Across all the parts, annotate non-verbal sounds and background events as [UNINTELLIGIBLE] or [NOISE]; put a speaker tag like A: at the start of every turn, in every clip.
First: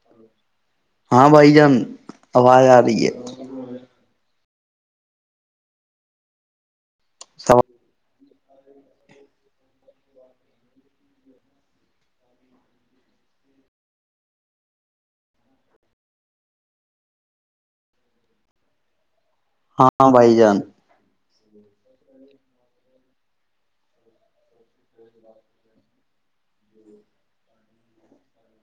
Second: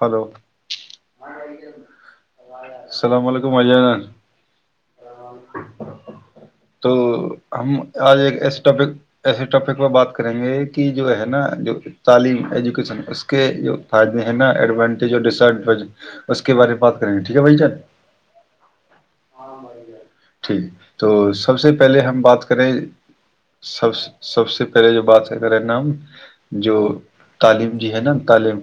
A: hello
B: ہاں بھائی جان اواز ا رہی ہے
A: السلام علیکم اجان [UNINTELLIGIBLE] تو
B: ہے
A: ہم اج ایک اس ٹاپک ایسی ٹاپک میں بات کریں گے کہ جو ہے نا تعلیم ایجوکیشن اس کے بعد میں ہے نا ایڈوانٹی جو ڈیسنٹ اس کے بارے میں بات کریں گے ٹھیک ہے بھائی جان
B: ہاں بھائی جان
A: ٹھیک تو سب سے پہلے ہم بات کریں سب سے پہلے جو بات ہے کریں نا جو تعلیم دی ہے نا تعلیم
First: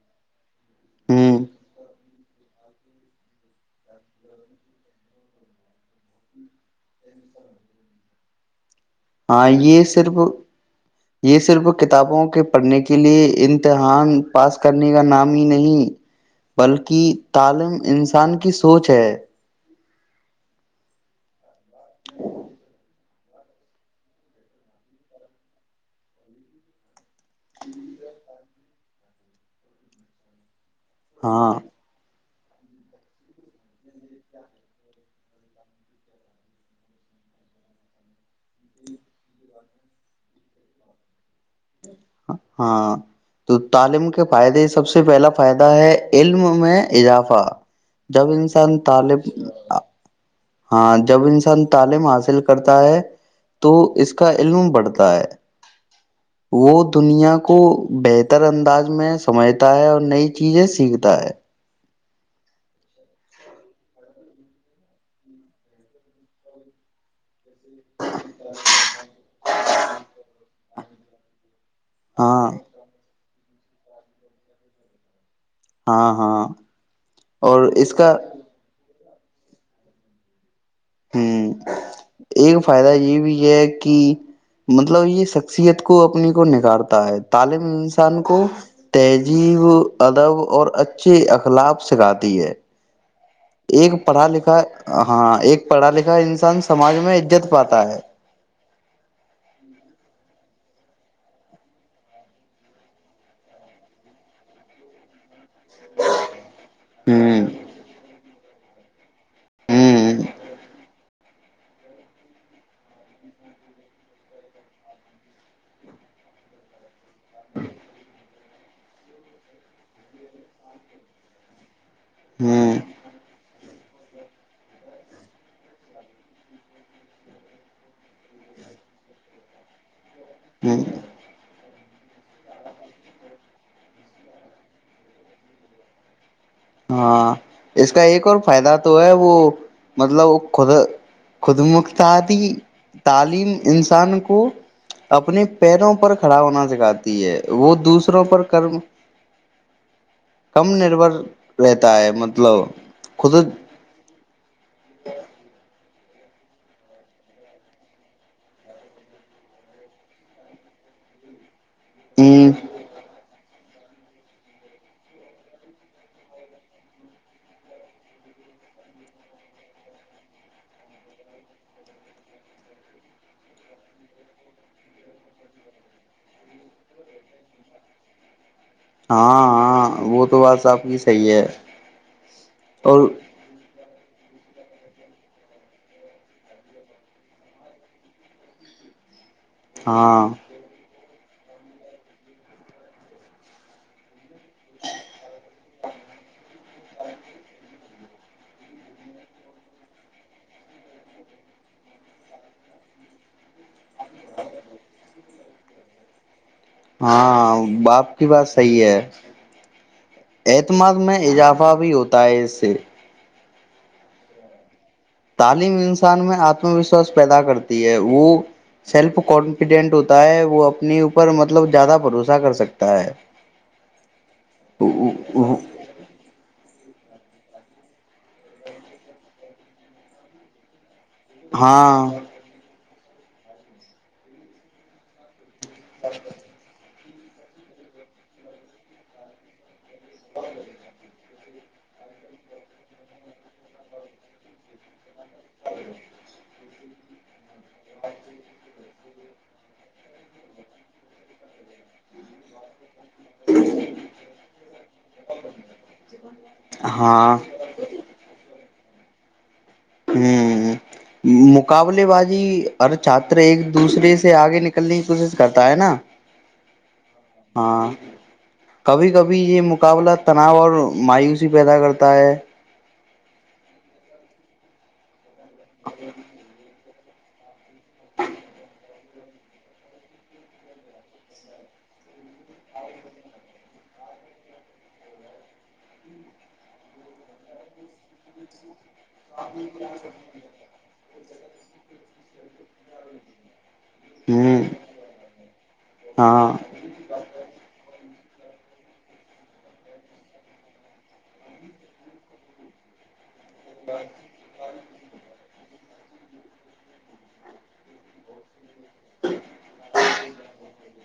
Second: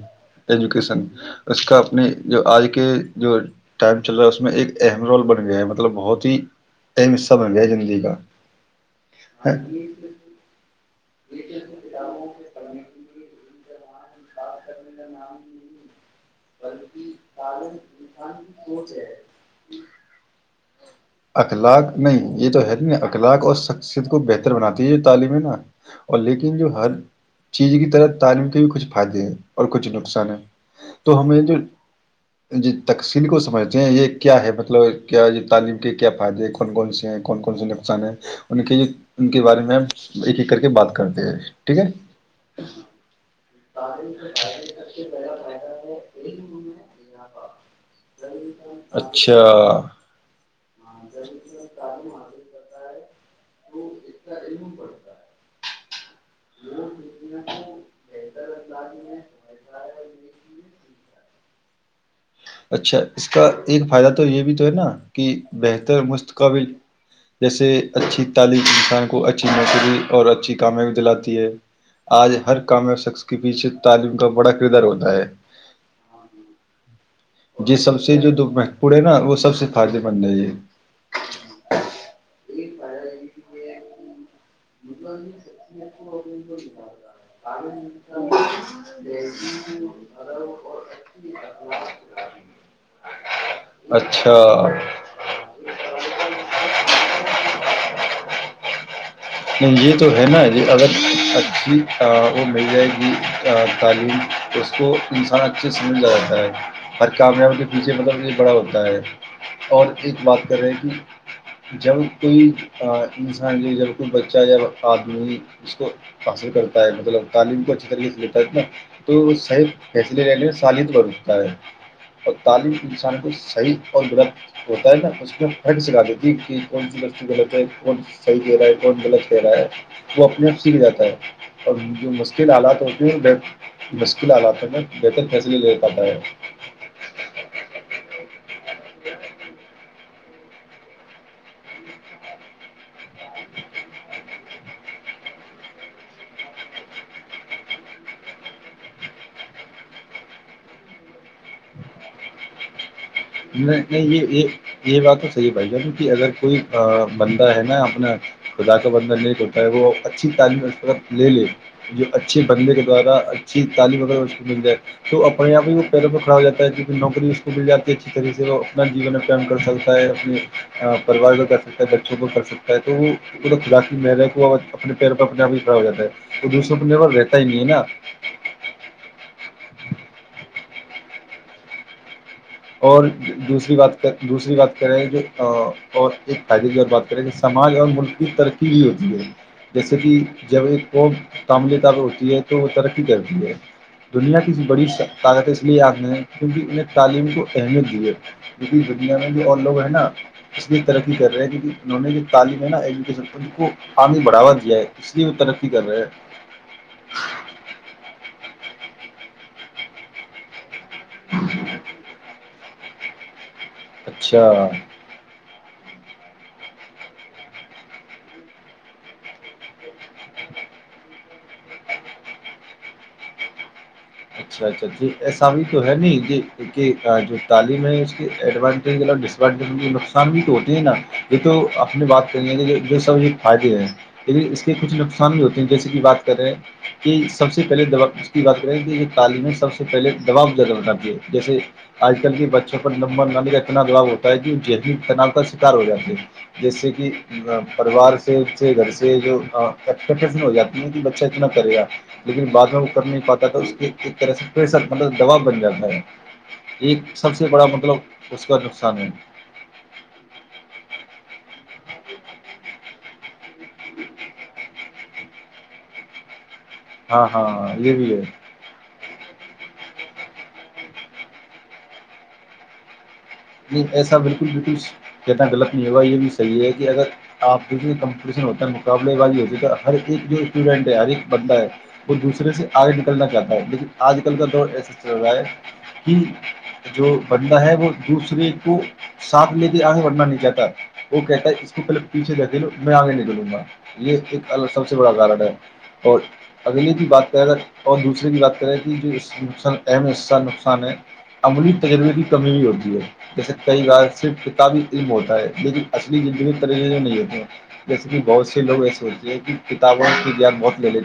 A: ایجوکیشن
B: ہوں
A: اس کا اپ نے جو اج کے جو ٹائم چل رہا ہے اس میں ایک ایمرل بن گیا ہے مطلب بہت ہی اہم حصہ بن گیا جنگلی کا
B: ہاں یہ صرف یہ صرف کتابوں کے پڑھنے کے لیے ان امتحان پاس کرنے کا نام ہی نہیں بلکہ عالم انسان سوچ ہے
A: اخلاق نہیں یہ تو علم اخلاق اور شخصیت کو بہتر بناتی ہے جو تعلیم ہے نا اور لیکن جو ہر چیز کی طرف تعلیم کے بھی کچھ ہاں جی اور کچھ نقصان ہے تو ہمیں
B: ہاں
A: جو جی تقسیم کو سمجھتے ہیں یہ کیا ہے مطلب کیا طالب کے کیا فائدے ہیں کون کون سے ہیں کون کون سے نقصان ہے ان کی ان کے بارے میں کر کے بات کرتے ہیں ٹھیک ہے
B: ہاں تو تعلیم کے فائدے سب سے پہلا فائدہ ہے علم میں اضافہ جب انسان طالم
A: اچھا
B: ب جب انسان تعلیم حاصل کرتا ہے تو اس کا علم بڑھتا ہے وہ دنیا کو بہتر انداز میں سمجھتا ہے اور نئی چیزیں سیکھتا ہے
A: اچھا اس کا ایک فائدہ تو یہ بھی تو ہے نا کہ بہتر مستقبل جیسے اچھی تعلیم کو [INAUDIBLE] اور اچھی کامیابی دلاتی ہے اج
B: ہاں
A: ہر کام میں کہ پیچھے تعلیم کا بڑا کدھر ہوتا ہے
B: ہاں ہاں اور اس
A: جسم
B: کا
A: سے جو دکھ میں پورے نا وہ سب سے بنتا ہے یہ
B: ھ فائدہ یہ بھی یہ ہے کہ مطلب یہ شخصیت کو اپنے کو نگارتا ہے طالب انسان کو تہجی ادب اور اچھی اخلاق سکھاتی ہے ایک پڑھا
A: اچھا
B: لکھا ہے ہاں ایک پڑھا لکھا انسان سماج میں ءذذت پاتا ہے
A: جی تو ہے نا جی اچھا وہ مل جائے گی اس کو [INAUDIBLE] ہر
B: ہوں
A: کامیابی کے پیچھے مطلب یہ بڑا ہوتا ہے اور ایک
B: ہوں
A: بات کر رہا ہے کہ جب کوئی انسان [INAUDIBLE] [UNINTELLIGIBLE] اس کو حاصل کرتا ہے مطلب تعلیم کو اچھی طریقے سے تو سہیلی لے لیں سالی بھر اٹھتا ہے اور تعلیم
B: ہوں
A: انسان کو صحیح اور ہوتا ہے نا اس کو تھرڈ سکھا دیتی کہ کون سی ک
B: ہوں
A: جاتا ہے اور جو مشکل حالات ہوتے ہیں مشکل حالاتر میں بہتر فیصلے لے پاتا ہے
B: ہاں اس کا ایک اور فائدہ تو ہے وہ [UNINTELLIGIBLE] [UNINTELLIGIBLE] کو اپنے پیروں پر کھڑا ہونا سکھاتی ہے وہ دوسروں پر کرم کم نروس لیتا ہے مطلب خود ہ
A: یہ بات تو صحیح ہے بھائی جان اگر کوئی بندہ ہے نا اپنا خدا کا بندہ نہیں ٹوٹا ہے وہ اچھی تعلیم اس وقت لے لے یہ اچھی بننے کے بعد نوکری اس کو مل جاتی ہے رہتا ہی نہیں ہے نا
B: ہاں وہ تو بس اپ کی صحیح ہے
A: [UNINTELLIGIBLE]
B: اور
A: سماج اور ملک کی ترقی نہیں ہوتی [INAUDIBLE] جیسے کہ
B: ہاں
A: جاوید کو ہوتی ہے تو وہ ترقی کرتی ہے دنیا کی بڑی [UNINTELLIGIBLE] دنیا میں بھی اور لوگ ہیں نا اس لیے ترقی کر رہے ہیں کہ انہوں نے جو تعلیم ہے نا [INAUDIBLE] پانی بڑھاوا دیا ہے اس لیے [UNINTELLIGIBLE]
B: ہاں باپ کی بات صحیح ہے [INAUDIBLE] میں اضافہ بھی ہوتا ہے اس سے
A: اچھا
B: تعلیم انسان میں ہاتھ میں بھی ساس پیدا کرتی ہے وہ سیلف کارڈنپیڈنٹ ہے وہ اپنی پر مطلب زیادہ بھروسہ کر سکتا ہے
A: تو ہے نہیں جی جو تعلیم ہے اس کی ایڈوانٹی نقصان نہیں ہوتے ہیں نا یہ تو اپنی
B: ہاں
A: بات کرنی ہے کہ جو اس کے کچھ نقصان [INAUDIBLE] سے بھی بات کر رہے ہیں سب سے پہلے دواس کی تعلیمی سب سے پہلے جواب لگا ہوا تھا جیسے اج کل بھی بچوں پر لمبا نالے کا اتنا دوا ہوتا ہے کیوں جی [UNINTELLIGIBLE] جیسے کہ پروار سے ہو جاتی ہیں بچہ اتنا کرے گا لیکن بعد میں نہیں پتا تھا اس کی دوا بن جاتا ہے یہ سب
B: ہاں
A: سے بڑا مطلب اس کا [INAUDIBLE]
B: مقابلے بازی ایک دوسرے سے اگے نکل کلی کرتا ہے نا [UNINTELLIGIBLE]
A: ہاں ہاں یہ بھی ہے
B: کبھی کبھی یہ مقابلہ تناور مایوسی پیدا کرتا ہے
A: [UNINTELLIGIBLE] [UNINTELLIGIBLE] کہ اگر اپ کسی کمپوزیشن ہوتا ہے مقابلے والی ہو جائے گا ہر ایک جو سٹوڈنٹ ہے ہر ایک بندہ ہے وہ دوسرے سے اگے نکلنا چاہتا ہے لیکن اج کل کا دور ایسا چل رہا ہے ان جو بننا ہے وہ [UNINTELLIGIBLE] ساتھ میں بھی ائیں ورنہ نہیں جاتا وہ کہتا ہے اس کی میں اگے نکلوں گا یہ ایک
B: ہوں
A: سب سے بڑا ہے اور
B: ہاں
A: اگلے کی بات کر حصہ نقصان ہے عملی تجربے کی کمی نہیں ہوتی [INAUDIBLE] کئی بار صرف کتابی فلم ہوتا ہے [UNINTELLIGIBLE] بہت لے لی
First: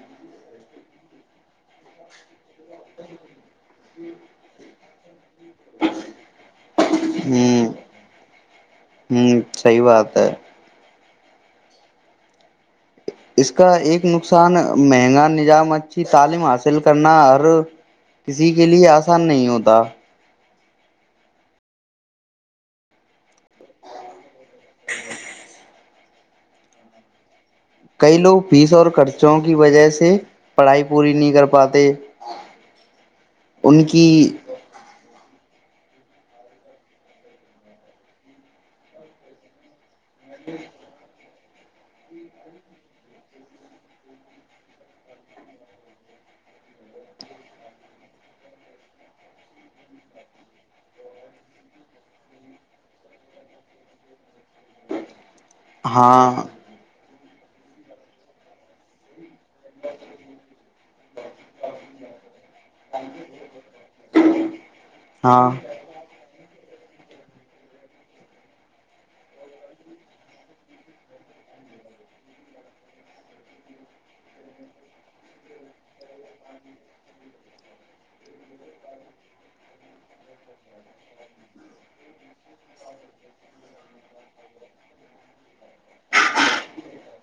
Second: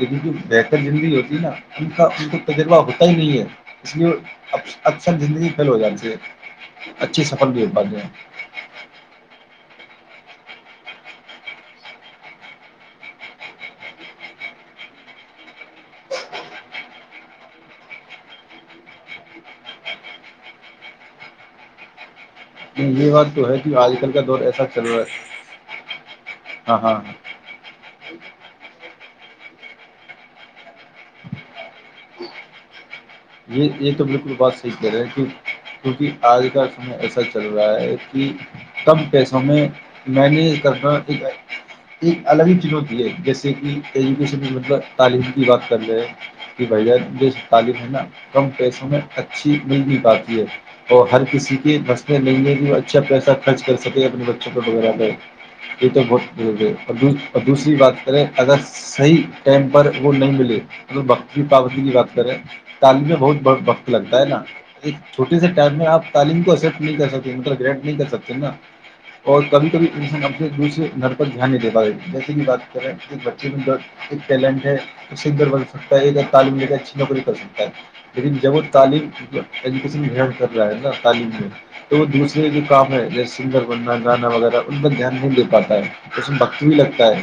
A: یہ ویڈیو بہتر زندگی ہوتی نا اس کو تجربہ ہوتا ہی نہیں ہے اس لیے اب ہو جاتی ہے اچھی سفل
B: ہوں ہوں [UNINTELLIGIBLE] اس کا ایک نقصان مہنگان نظام اچھی تعلیم حاصل کرنا اور کسی کے لیے اسان نہیں ہوتا
A: یہ بات تو ہے جی اج کل کا دور ایسا چل رہا ہے ہاں ہاں
B: [UNINTELLIGIBLE] چوں کی وجہ سے پڑھائی پوری نہیں کر پاتے
A: یہ
B: ان
A: یہ تو
B: کی
A: بالکل بات صحیح کہہ رہا ہے کیونکہ اج کا اس میں ایسا چل رہا ہے کہ کم پیسوں میں میں نے کہا ہے تعلیم کی بات کرتے ہیں کہ بھائی جان تعلیم کی بات کر لیں کہ بھائی جان اچھی ملتی باقی ہے اور ہر کسی کے نسخے لینے کو اچھا پیسہ خرچ کر سکے اپنے بچوں کو وغیرہ کر یہ تو
B: ہاں
A: بہت دوسری بات کریں اگر صحیح ٹائم پر وہ نہیں ملے بختی پابندی کی بات کریں تعلیم بہت وقت لگتا ہے نا ایک چھوٹی سے
B: ہاں
A: ٹائم میں اپ تعلیم کو نہیں کر سکتے انٹر گریڈ نہیں کر سکتے نا اور کبھی کبھی ہم سے دوسرے نر تک دھیان نہیں دیتا جیسے کی بات کریں اس بچے بھی ٹیلنٹ ہے سنگر بن سکتا ہے تو تعلیم اچھی نوکری جب تعلیم کیا تعلیم میں تو دوسرے جو کام ہے سندر بندہ نانا وغیرہ ان کا دھیان نہیں لے پاتا ہے اس وقت بھی لگتا ہے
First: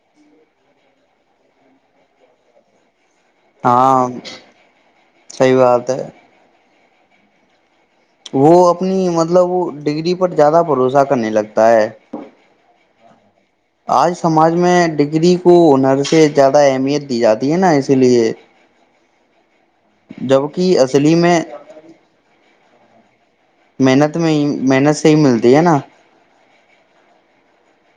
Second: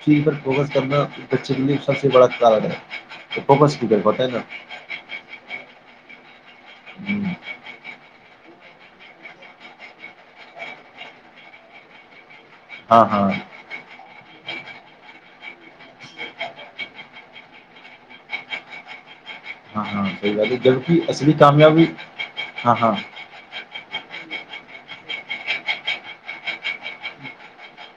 A: سب سے بڑا کارڈ ہے وہ فوکس بھی
B: ہاں
A: کر پاتا ہے
B: صحیح بات ہے
A: [INAUDIBLE]
B: وہ اپنی مطلب وہ ڈگری پر زیادہ بھروسہ کرنے لگتا ہے
A: ہاں ہاں
B: اج سماج میں ڈگری [INAUDIBLE] زیادہ اہمیت دی جاتی ہے نا کے لیے جبک
A: اصلی
B: میں
A: کامیابی ہاں ہاں
B: محنت میں ہی محنت سے ملتی ہے نا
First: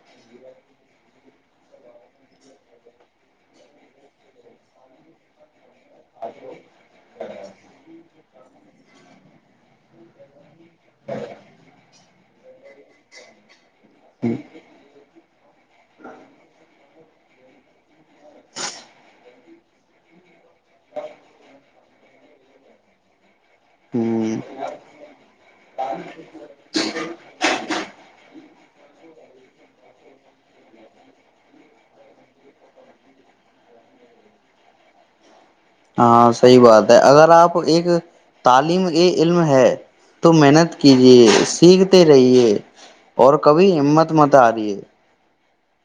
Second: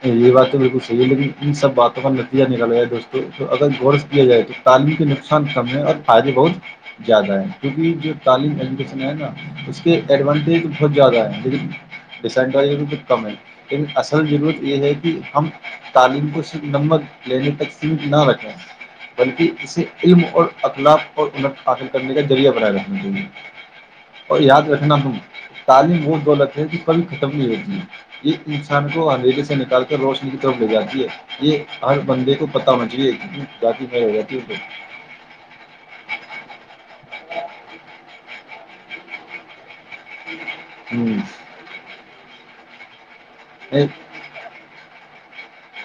A: یہ باتیں بالکل صحیح ہے لیکن ان سب باتوں کا نتیجہ نکل گیا دوستو تو اگر گورس کیا جائے تو تالوی کے نقصان کم ہے اور فائدے بہت زیادہ ہے کیونکہ یہ جو تعلیم ایجوکیشن ہے نا اس کے ایڈوانٹیج بہت زیادہ ہیں لیکن ڈیسینڈر یہ بھی کچھ کم ہے اصل ج یہ نہیں جی ہم تعلیم کو صرف نمک لینے تک فیڈ نہ رکھیں بلکہ اسے علم اور اپنا علم حاصل کرنے کا ذریعہ بنایا رہنا چاہیے
B: ہوں
A: اور یہاں پہ رکھنا تم تعلیم ہو دولت بڑی ختم نہیں ہوتی ایک انسان کو امیر نکال کے روشنی کی طرف لے جاتی ہے یہ ہر بندے کو پتہ ہونا چاہیے باقی میں رہتی ہے
B: ا صحیح بات ہے اگر اپ ایک تعلیم ہی علم ہے تو محنت
A: تو
B: کیجیے سیکھتے رہیے اور کبھی
A: ہوں
B: ہمت مت ا رہی ہے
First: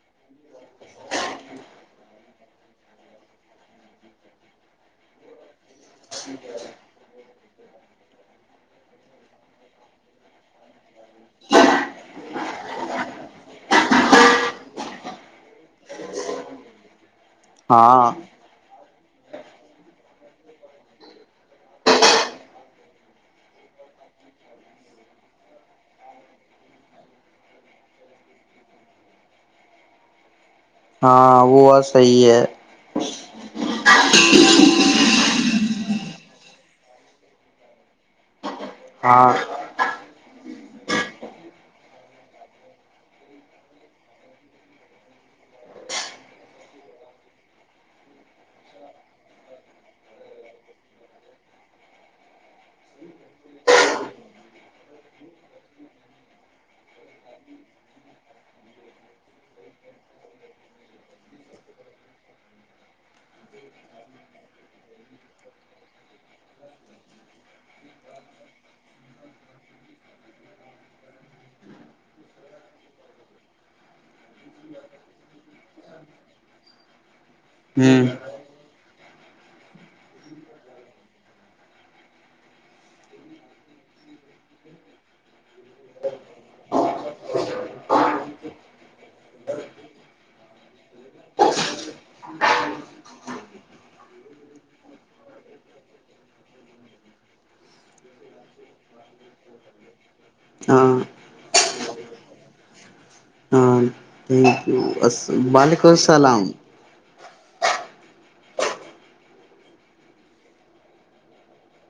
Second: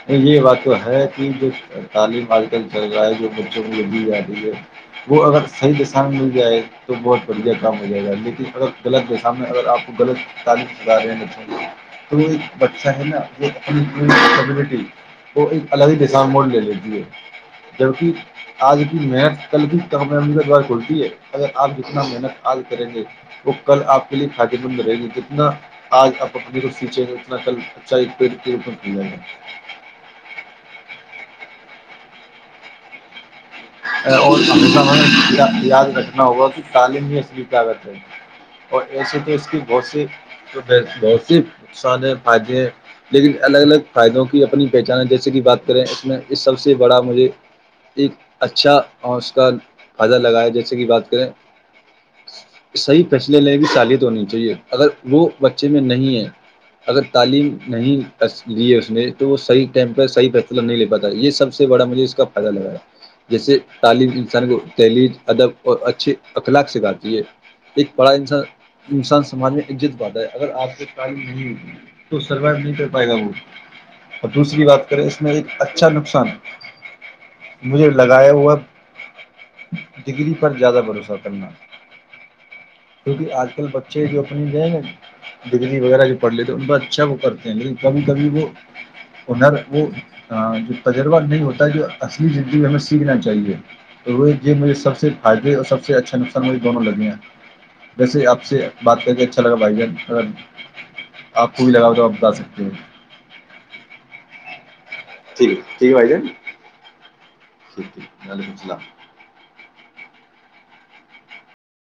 A: یہ بات تو ہے کہ جو تعلیم اج کل چل رہا ہے جو بچوں کو یہی اتی ہے وہ اگر صحیح مل جائے تو بہت بڑھیا کم ہو جائے گا لیکن اگر غلط کے سامنے اگر اپ کو غلط تالی بچہ ہے نا [INAUDIBLE]
B: ہاں
A: [INAUDIBLE] کل اپ کے لیے خادری کتنا اج اپ اپنے کو پیچھے سے اتنا کل اچھا
B: ہاں وہ بہت صحیح ہے
A: [INAUDIBLE] [INAUDIBLE]
B: ہاں
A: اس کی بہت سی لیکن الگ الگ فائدوں کی اپنی پہچان ہے جیسے کی بات کریں اس میں اس سب سے بڑا مجھے اچھا اور اس کا فائدہ لگایا جیسے کہ بات کریں صحیح فیصلے لیں گے چالیت ہونی چاہیے اگر وہ بچے میں نہیں ہے اگر تعلیم نہیں لیے اس نے تو وہ صحیح ٹیم پہ صحیح فیصلہ نہیں لے پاتا یہ سب سے بڑا مجھے اس کا فائدہ لگا ہے جیسے تعلیم انسان کو تحلیل ادب اور اچھی اخلاق سکھاتی ہے ایک بڑا انسان سماج میں حجت بانٹا ہے اگر اپ سے کام نہیں تو سروائیو نہیں کر پائے گا وہ اور دوسری بات کریں اس میں ایک اچھا نقصان مجھے
B: ہ
A: لگایا ہوا ڈگری پر زیادہ بھروسہ کرنا کیونکہ اج کل بچے جو اپنی ڈگنی وغیرہ جو پڑھ لے تو ان کا اچھا وہ پڑھتے ہیں کبھی کبھی وہ نر وہ جو تجربہ نہیں ہوتا جو اصلی زندگی چاہیے میرے سب سے فائدے اور سب سے اچھا نقصان دونوں لگے ہیں ویسے اپ سے بات کر کے اچھا لگا بھائی جان تھوڑا
B: ہاں
A: اپ کو بھی لگا ہو تو اپ بتا سکتے ہیں
B: ہاں تھینک یو وعلیکم السلام
A: وعلیکم السلام